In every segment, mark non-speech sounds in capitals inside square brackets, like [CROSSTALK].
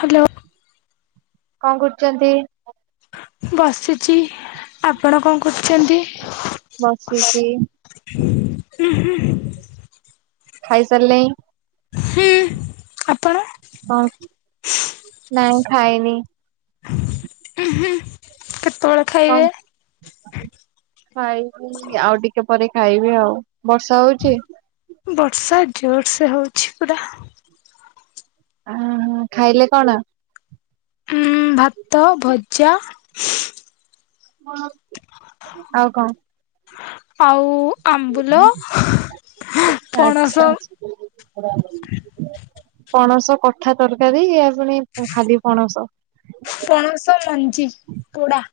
Hello. କଣ କରୁଚନ୍ତି? ବସିଛି ଆପଣ କଣ କରୁଚନ୍ତି? ବସିଚି। ହୁଁ ହୁଁ। ଖାଇ ସାରିଲେଣି? ହୁଁ ଆପଣ? ହଁ ନାଇଁ ଖାଇନି। ଉଁ ହୁଁ କେତେବେଳେ? ଖାଇବେ? କଣ ଖାଇବି ଆଉ ଟିକେ ପରେ ଖାଇବି ଆଉ। ବର୍ଷା ହୋଉଚି? ବର୍ଷା ଜୋର ସେ ହୋଉଛି ପୁରା। ଅହୋ ଖାଇଲେ କଣ? ଉଁ ଭାତ, ଭଜା ଆଉ କଣ? ଆଉ ଆମ୍ବୁଲ ପଣସ ଆଛା ଆଛା। ପଣସ କଠା ତରକାରୀ ଆ ପୁଣି ଖାଲି ପଣସ। ପଣସ ମୋଞ୍ଜି ପୋଡ଼ା।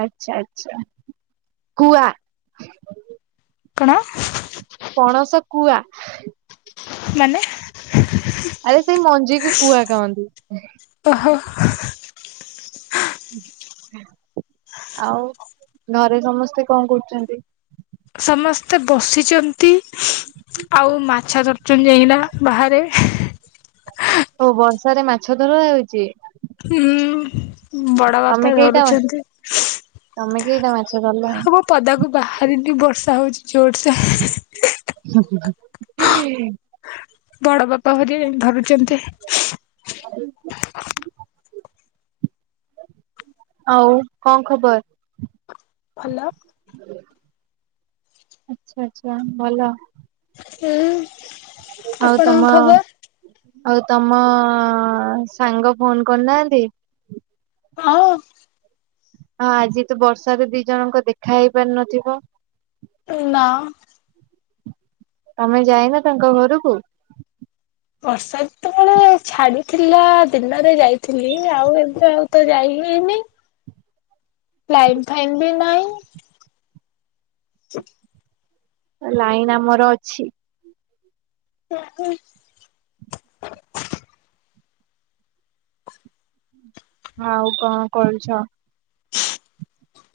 ଆଛା ଆଛା କୁଆ। କଣ? ପଣସ କୁଆ। ମାନେ? ଆରେ ସେଇ ମଞ୍ଜିକୁ କୁଆ କହନ୍ତି। ଓ ହୋ। ଆଉ ଘରେ ସମସ୍ତେ କଣ କରୁଛନ୍ତି? ସମସ୍ତେ ବସିଛନ୍ତି ଆଉ ମାଛ ଧରୁଛନ୍ତି ଯାଇକିନା ବାହାରେ। ଓ ବର୍ଷା ରେ ମାଛ ଧରା ହେଉଛି। ହୁଁ। ବଡ ବାପା ତମେ କେଇଟା ଧରୁଛନ୍ତି ତମେ କେଇଟା ମାଛ ଧରିଲଣି [UNINTELLIGIBLE] ପଦାକୁ ବାହାରିନି ବର୍ଷା ହେଉଛି ଜୋର୍ ସେ [UNINTELLIGIBLE] ବଡ ବାପା ଭରି ଧରୁଛନ୍ତି। [UNINTELLIGIBLE] ଆଉ କଣ ଖବର? ଭଲ। ଆଛା ଆଛା ଭଲ। ହୁଁ। ଆଉ ତମ? ଆପଣଙ୍କ ଖବର? ଆଉ ତମ ସାଙ୍ଗ ଫୋନ୍ କରି ନାହାନ୍ତି? ହଁ। ହଁ ଆଜି ତ ବର୍ଷାରେ ଦି ଜଣଙ୍କ ଦେଖା ହେଇ ପାରି ନଥିବ। ନାଆ। ତମେ ଯାଇନ ତାଙ୍କ ଘରକୁ? ବର୍ଷାଋତୁ ବେଳେ ଛାଡିଥିଲା ଦିନରେ ଯାଇଥିଲି ଆଉ ଏବେ ଆଉ ତ ଯାଇ ହେଇନି। ଲାଇନ୍ ଫାଇନ୍ ବି ନାହିଁ। ଲାଇନ୍ ଆମର ଅଛି। ହୁଁ ହୁଁ। ଆଉ କଅଣ କରୁଛ?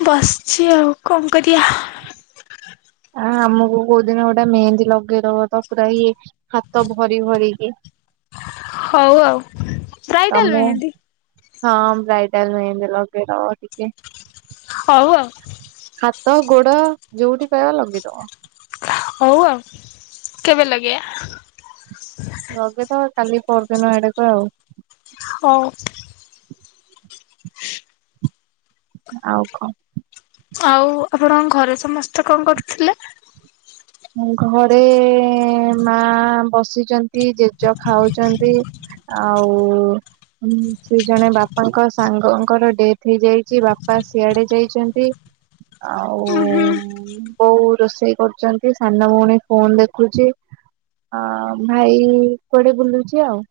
ବସିଛି ଆଉ କଣ କରିବା। ଆ ଆମକୁ କୋଉଦିନ ଗୋଟେ ମେହେନ୍ଦୀ ଲଗେଇଦବ ତ ପୁରା ଇଏ ହାତ ଭରି ଭରିକି। ହଉ ଆଉ ବ୍ରାଇଟାଲ୍ ତମେ ମେହେନ୍ଦି। ହଁ ବ୍ରାଇଡଲ ମେହେନ୍ଦି ଲଗେଇ ଦବ ଟିକେ। ହଉ ଆଉ। ହାତ ଗୋଡ ଯୋଉଠି ପାଇବା ଲଗେଇଦବ। ହଉ ଆଉ କେବେ ଲଗେଇବା। ଲଗେଇଦବ ଆଉ କାଲି ପଅରଦିନ ଆଡ଼ କୁ ଆଉ ହଉ। ଆଉ କଣ ଆଉ ଆପଣଙ୍କ ଘରେ ସମସ୍ତେ କଣ କରୁଥିଲେ। ଘରେ ମା ବସିଛନ୍ତି ଜେଜ ଖାଉଛନ୍ତି। ଆଉ ହଁ ସେ ଜଣେ ବାପାଙ୍କ ସାଙ୍ଗଙ୍କର ଡେଥ୍ ହେଇଯାଇଛି ବାପା ସିଆଡ଼େ ଯାଇଛନ୍ତି। ଆଉ ଉଁ ହୁଁ ବୋଉ ରୋଷେଇ କରୁଛନ୍ତି। ଟିକେ ସାନ ଭଉଣୀ ଫୋନ୍ ଦେଖୁଛି ଆ ଭାଇ କୁଆଡେ ବୁଲୁଛି ଆଉ।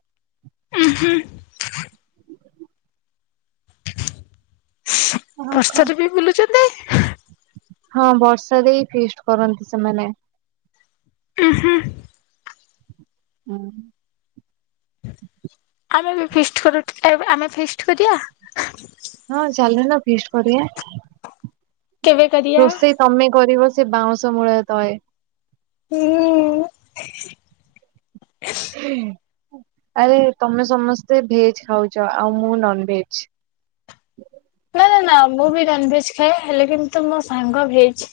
ଉୁଁ ହୁଁ ଆଉ କଣ ବର୍ଷରେ ବି ବୁଲୁଛନ୍ତି। ହଁ ବର୍ଷା ଦେଇ ଫେଷ୍ଟ କରନ୍ତି ସେମାନେ। ଉଁ ହୁଁ। ହୁଁ। ଆମେ ବି ଫିଷ୍ଟ କରୁ [UNINTELLIGIBLE] ଆମେ ଫିଷ୍ଟ କରିଆ? ହଁ ଚାଲୁନ ଫିଷ୍ଟ କରିଆ। କେବେ? କରିବା? ରୋଷେଇ ତମେ କରିବ ସେ ବାଉଁଶ ମୂଳେ ତଏ। ହୁଁ ଉଁ। ଆରେ ତମେ ସମସ୍ତେ ଭେଜ୍ ଖାଉଛ ଆଉ ମୁଁ ନନ୍ ଭେଜ୍। ନା-ନା-ନା ମୁଁ ବି ନନ୍ ଭେଜ୍ ଖାଏ ହେଲେ କିନ୍ତୁ ମୋ ସାଙ୍ଗ ଭେଜ୍।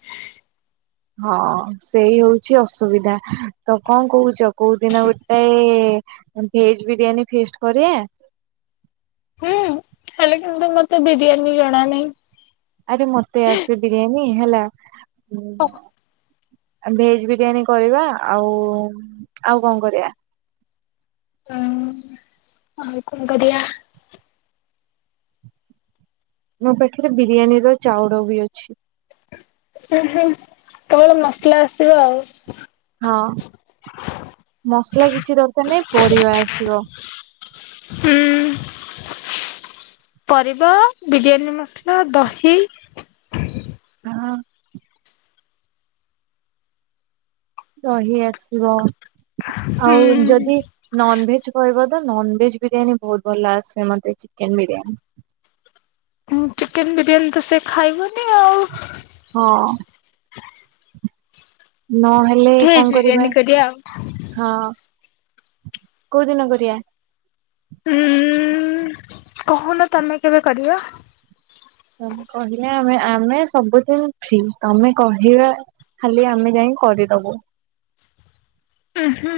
ହଁ ସେଇ ହଉଚି ଅସୁବିଧା ତ କଁ କହୁଚ କୋଉ ଦିନ ଗୋଟେ ଅଁ ଭେଜ୍ ବିରିୟାନୀ ଫେଷ୍ଟ କରିଆ? ହୁଁ ହେଲେ କିନ୍ତୁ ମତେ ବିରିୟାନୀ ଜଣା ନାଇଁ। ଆରେ ମତେ ଆସେ ବିରିୟାନୀ ହେଲା ଉଁ ଓ ଆ ଭେଜ୍ ବିରିୟାନୀ କରିବା। ଆଉ ଆଉ କଁ କରିଆ? ହଁ ଆଉ କଁ କରିିଆ? ମୋ ପାଖରେ ବିରିୟାନୀର ଚାଉଡ ବି ଅଛି। ଉଁ ହୁଁ କେବଳ ମସଲା ଆସିବ ଆଉ। ହଁ ମସଲା କିଛି ଦରକାର୍ ନାଇଁ ପରିବା ଆସିବ। ହୁଁ। ପରିବା ବିରିୟାନୀ ମସ୍ଲା ଦହି [UNINTELLIGIBLE] ହଁ। ଦହି ଆସିବ ହୁଁ ଆଉ ଯଦି ନନ୍ ଭେଜ୍ କହିବ ତ ନନ୍ ଭେଜ୍ ବିରିୟାନୀ ବହୁତ୍ ଭଲ ଆସେ ମତେ ଚିକେନ୍ ବିରିୟାନୀ। ହୁଁ ଚିକେନ୍ ବିରିୟାନୀ ତ ସେ ଖାଇବନି ଆଉ। ହଁ ନ ହେ ଲେ କଁ ଭେଜ କରିବା। ବିରିୟାନୀ ଆଉ ହଁ କୋଉ ଦିନ କରିଆ? ଉଁ-ଉଁ କହୁନ ତମେ କେବେ କରିବା? ତମେ କହିଲେ ଆମେ ଆମେ ସବୁଦିନ୍ ଫ୍ରି ତମେ କହିବା ଖାଲି ଆମେ ଯାଇଁ କରିଦବୁ। ଉଁ ହୁଁ।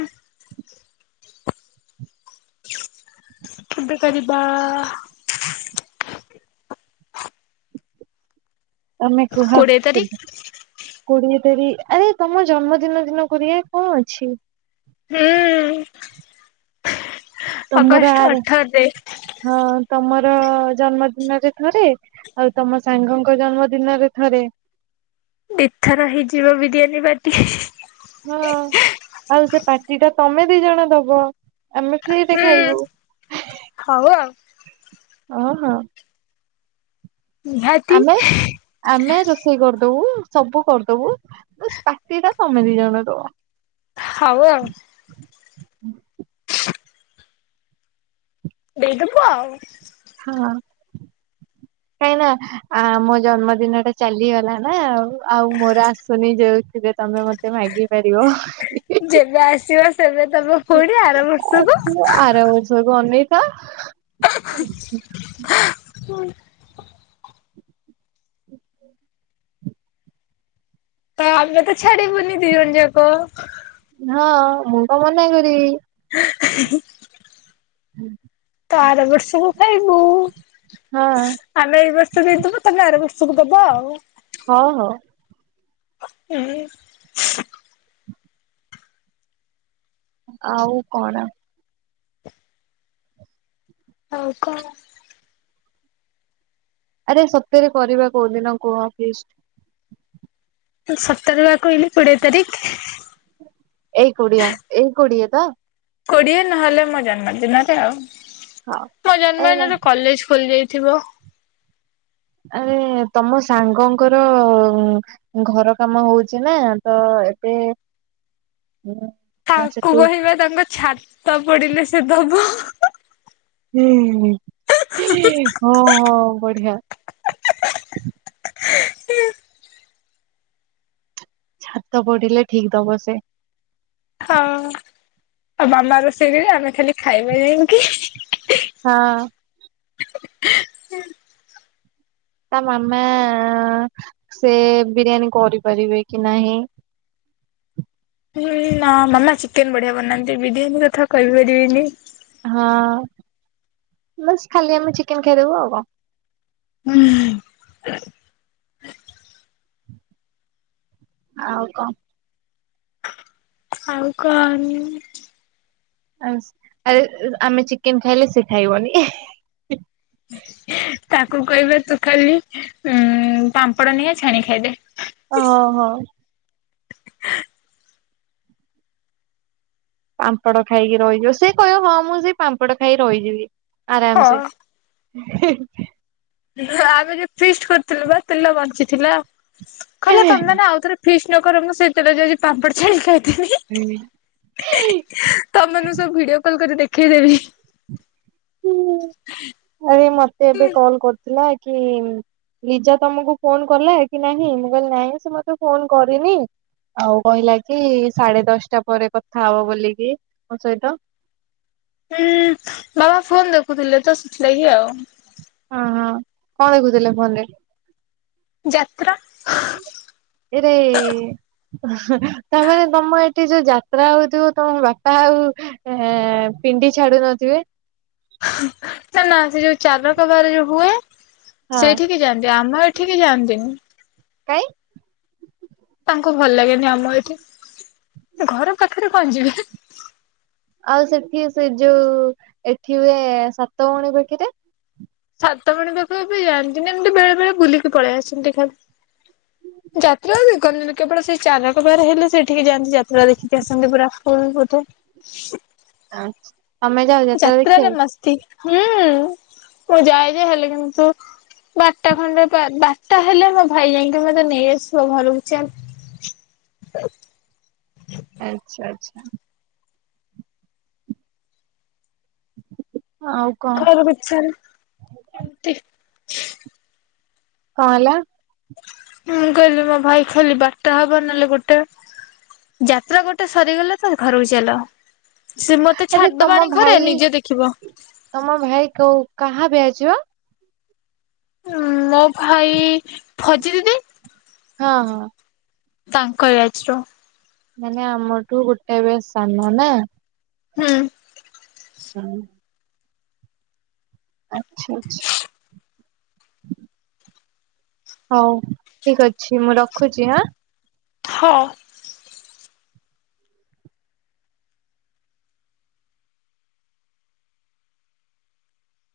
କେବେ କରିବା ଆ-ଆ ତମେ କୁହ କୋଡିଏ କେବେ? ତାରିଖ କୋଡିଏ ତାରି ଆରେ ତମ ଜନ୍ମଦିନ ଦିନ କରିଆ କଁ ଅଛି। ହୁଁ। ତମର ଅଗଷ୍ଟ ଆର ଅଠରରେ ହଁ ତମର ଜନ୍ମଦିନରେ ଥରେ ଆଉ ତମ ସାଙ୍ଗଙ୍କ ଜନ୍ମ ଦିନରେ ଥରେ। ଦି ଥର ହେଇଯିବ ବିରିୟାନୀ ପାର୍ଟି। ହଁ ଆଉ ସେ ପାଟି ଟା ତମେ ଦି ଜଣ ଦବ। ଆମେ ଫ୍ରିରେ ହୁଁ ଖାଇବୁ ହଉ ଆଉ ଅଁ ହଁ। ନିହାତି। ଆମେ ଆମେ ରୋଷେଇ କରିଦବୁ ସବୁ କରିଦବୁ ବାଶ୍ ପାଟି ଟା ତମେ ଦି ଜଣ ଦବ। ହଉ ଆଉ। ଦେଇଦବୁ ଆଉ। ହଁ। କାଇଁନା ଆ ମୋ ଜନ୍ମଦିନ ଟା ଚାଲିଗଲା ନା ଆ ଆଉ ମୋର ଆସୁନି ଯୋଉଥିରେ ତମେ ମ ଏତେ ମାଗି ପାରିବ। ଯେବେ ଆସିବ ସେବେ ଦବ ପୁଣି ଆର ବର୍ଷକୁ। ଆର ବର୍ଷକୁ ଅନେଇ ସ [INAUDIBLE] ତ ଆମେ ତ ଛାଡିବୁନି ଦି ଜଣ ଯାକ। ହଁ ମୁଁ ପା ମନା କରିବି। ହୁଁ। ତ ଆର ବର୍ଷ କୁ ଖାଇବୁ। ହଁ। ଆମେ ଏଇ ବର୍ଷ ଦେଇଥିବୁ ତମେ ଆର ବର୍ଷକୁ ଦବ ଆଉ। ହଉ ହଉ। ହୁଁ। ଆଉ କଣ। ଆଉ କଣ। ଆରେ ସତ୍ୟରେ କରିବା କୋଉଦିନ କୁହ ଫିଷ୍ଟ୍। ତୁ ସତରେ ବା କହିଲି କୋଡିଏ ତାରିଖି। ଏଇ କୋଡିଅ ଏଇ କୋଡିଏ ତ। କୋଡ଼ିଏ ନହେଲେ ମୋ ଜନ୍ମଦିନରେ ଆଉ। ହଉ ମୋ ଆରେ ନା ଜନ୍ମଦିନ ରେକଲେଜ୍ ଖୋଲି ଯାଇଥିବ। ଆରେ ତମ ସାଙ୍ଗଙ୍କରଅ ଘର କାମ ହୋଉଚି ନା ତ ଏବେ ଆ ତାଙ୍କୁ ସେଠୁ କହିବା ତାଙ୍କ ଛାତ ପଡିଲେ ସେ ଦବ। ହୁଁ ହୁଁ ହଁ ହଁ ବଢିଆହ ଛାତ ପଢିଲେ ଠିକ୍ ଦବ ସେ। ହଁ ଆଉ ମାମା ରୋଷେଇକରେ ଆମେ ଖାଲି ଖାଇବା ଯେ ମିତି। ହଁ। ତା ମାମା ସେ ବିରିୟାନୀ କରିପାରିବେ କି ନାହିଁ। ନା ମାମା ଚିକେନ ବଢ଼ିଆ ବନାନ୍ତି ବିରିୟାନୀ କଥା କହିପାରିବିନି। ହଁ ବାସ୍ ଖାଲି ଆମେ ଚିକେନ୍ ଖାଇଦେବୁ ଆଉ କଣ। ହୁଁ। ଆଉ କଣ। ଆଉ କନ୍। ଆରେ ଆମେ ଚିକେନ୍ ଖାଇଲେ ସେ ଖାଇବନି। ତାକୁ କହିବା ତୁ ଖାଲି ଉଁ ପାମ୍ପଡ଼ ନେଇଆ ଛାଣିକି ଖାଇଦେ। ଓ ହୋ। ପାମ୍ପଡ ଖାଇକି ରହିଯିବ ସେ କହିବ ହଁ ମୁଁ ସେ ପାମ୍ପଡ ଖାଇକି ରହିଯିବି ହଁ ଆରାମସେ। ହେ। ଆମେ ଯୋଉ ଫିଷ୍ଟ କରିଥିଲୁ ବା ତେଲ ବଞ୍ଚିଥିଲା କହିଲା ତମେ ମାନେ ଆଉଥରେ ଫିଷ୍ଟି ନକର ସେତେଲ ଯାଉଚି ପାମ୍ପଡ ଛାଣିକି ଖାଇ ହୁଁ। ତମ ମାନଙ୍କୁ ସବୁ ଭିଡିଓ କଲ୍ କରି ଦେଖେଇଦେବି। ଆରେ ମତେ ଏବେ କଲ୍ କର୍ଥିଲା କି। ଲିଜା ତମକୁ ଫୋନ୍ କଲା କି ନାହିଁ ମୁଁ କହିଲି ନାହିଁ ସେ ମତେ ଫୋନ୍ କରିନି। ଆଉ କହିଲା କି ସାଢେ ଦଶଟା ପରେ କଥା ହବ ବୋଲିକି ମୋ ସହିତ। ହୁଁ ବାବା ଫୋନ ଦେଖୁଥିଲେ ତ ସେଥିଲାଗି ଆଉ। ହଁ ହଁ କଣ ଦେଖୁଥିଲେ ଫୋନରେ। ଯାତ୍ରା। ହେଇରେ। ହୁଁ ତାମାନେ ତମ ଏଠି ଯୋଉ ଯାତ୍ରା ହଉଥିବ ତମ ବାପା ଆଉ। ହେଁ ପେଣ୍ଡି ଛାଡୁନଥିବେ। ନା ସେ ଯୋଉ ଚାଲକ ବାହାରେ ଯୋଉ ହୁଏ। ହଁ ସେଇଠିକି ଯାଆନ୍ତି ଆମ ଏଠିକି ଯାଆନ୍ତିନି। କାଇଁ। ତାଙ୍କୁ ଭଲ ଲାଗେନି ଆମ ଏଠି ଘର ପାଖରେ କଣ ଯିବେ। ଆଉ ସେଠି ସେ ଯୋଉ ଏଠି ହୁଏ ସାତଭଉଣୀ ପାଖିରେ। ସାତପାଣି ପାଖକୁ ଯାଆନ୍ତି ନା ଏମିତି ବେଳେ ବେଳେ ବୁଲିକି ପଳେଇ ଆସନ୍ତି ଖାଲି। ଯାତ୍ରା ଦେଖନ୍ତିନି। କେବଳ ସେ ଚାଲକ ବାର ହେଲେ ସେଠିକି ଯାଆନ୍ତି ଯାତ୍ରା ଦେଖିକି ଆସନ୍ତି ପୁରା ଫୁଲ ବୋଧେ। ଆନଛ। ଯାତ୍ରାରେ ମସ୍ତି ହୁଁ ମୁଁ ଯାଏ ଯେ ହେଲେ କିନ୍ତୁ ବାରଟା ଖଣ୍ଡେ ବାରଟା ହେଲେ ମୋ ଭାଇ ଯାଇକି ମତେ ନେଇଆସିବ ଘରକୁ ଚାଲ। ଆଚ୍ଛା ଆଚ୍ଛା। ଆଉ। କଣ କହିବାକୁ ଇଛା ନାଇଁ ଏମତି। କଣ ହେଲା। ମୁଁ କହିଲି ମୋ ଭାଇ ଖେଲି ବାରଟା ହବ ନହେଲେ ଗୋଟେ। ଯାତ୍ରା ଗୋଟେ ସରିଗଲେ ତ ଘରକୁ ଚାଲ। ସିଏ ମତେ ଆରେ ଛାଡ଼ିଦବ ତମ ଆଣିକି ଘରେ ଭାଇ ନିଜେ ଦେଖିବ। ତମ ଭାଇ କୋଉ କାହା ବ୍ୟାଚ। ଉଁ ମୋ ଭାଇ ଫଜି ଦିଦି। ହଁ ହଁ। ତାଙ୍କ ବ୍ୟାଚର। ମାନେ ଆମଠୁ ଗୋଟେ ବ୍ୟାଚ ସାନ ନା। ହୁଁ। ହୁଁ। ଆଛା ଆଛା। ହଉ ଠିକ ଅଛି ମୁଁ ରଖୁଛି ହଁ। ହଁ।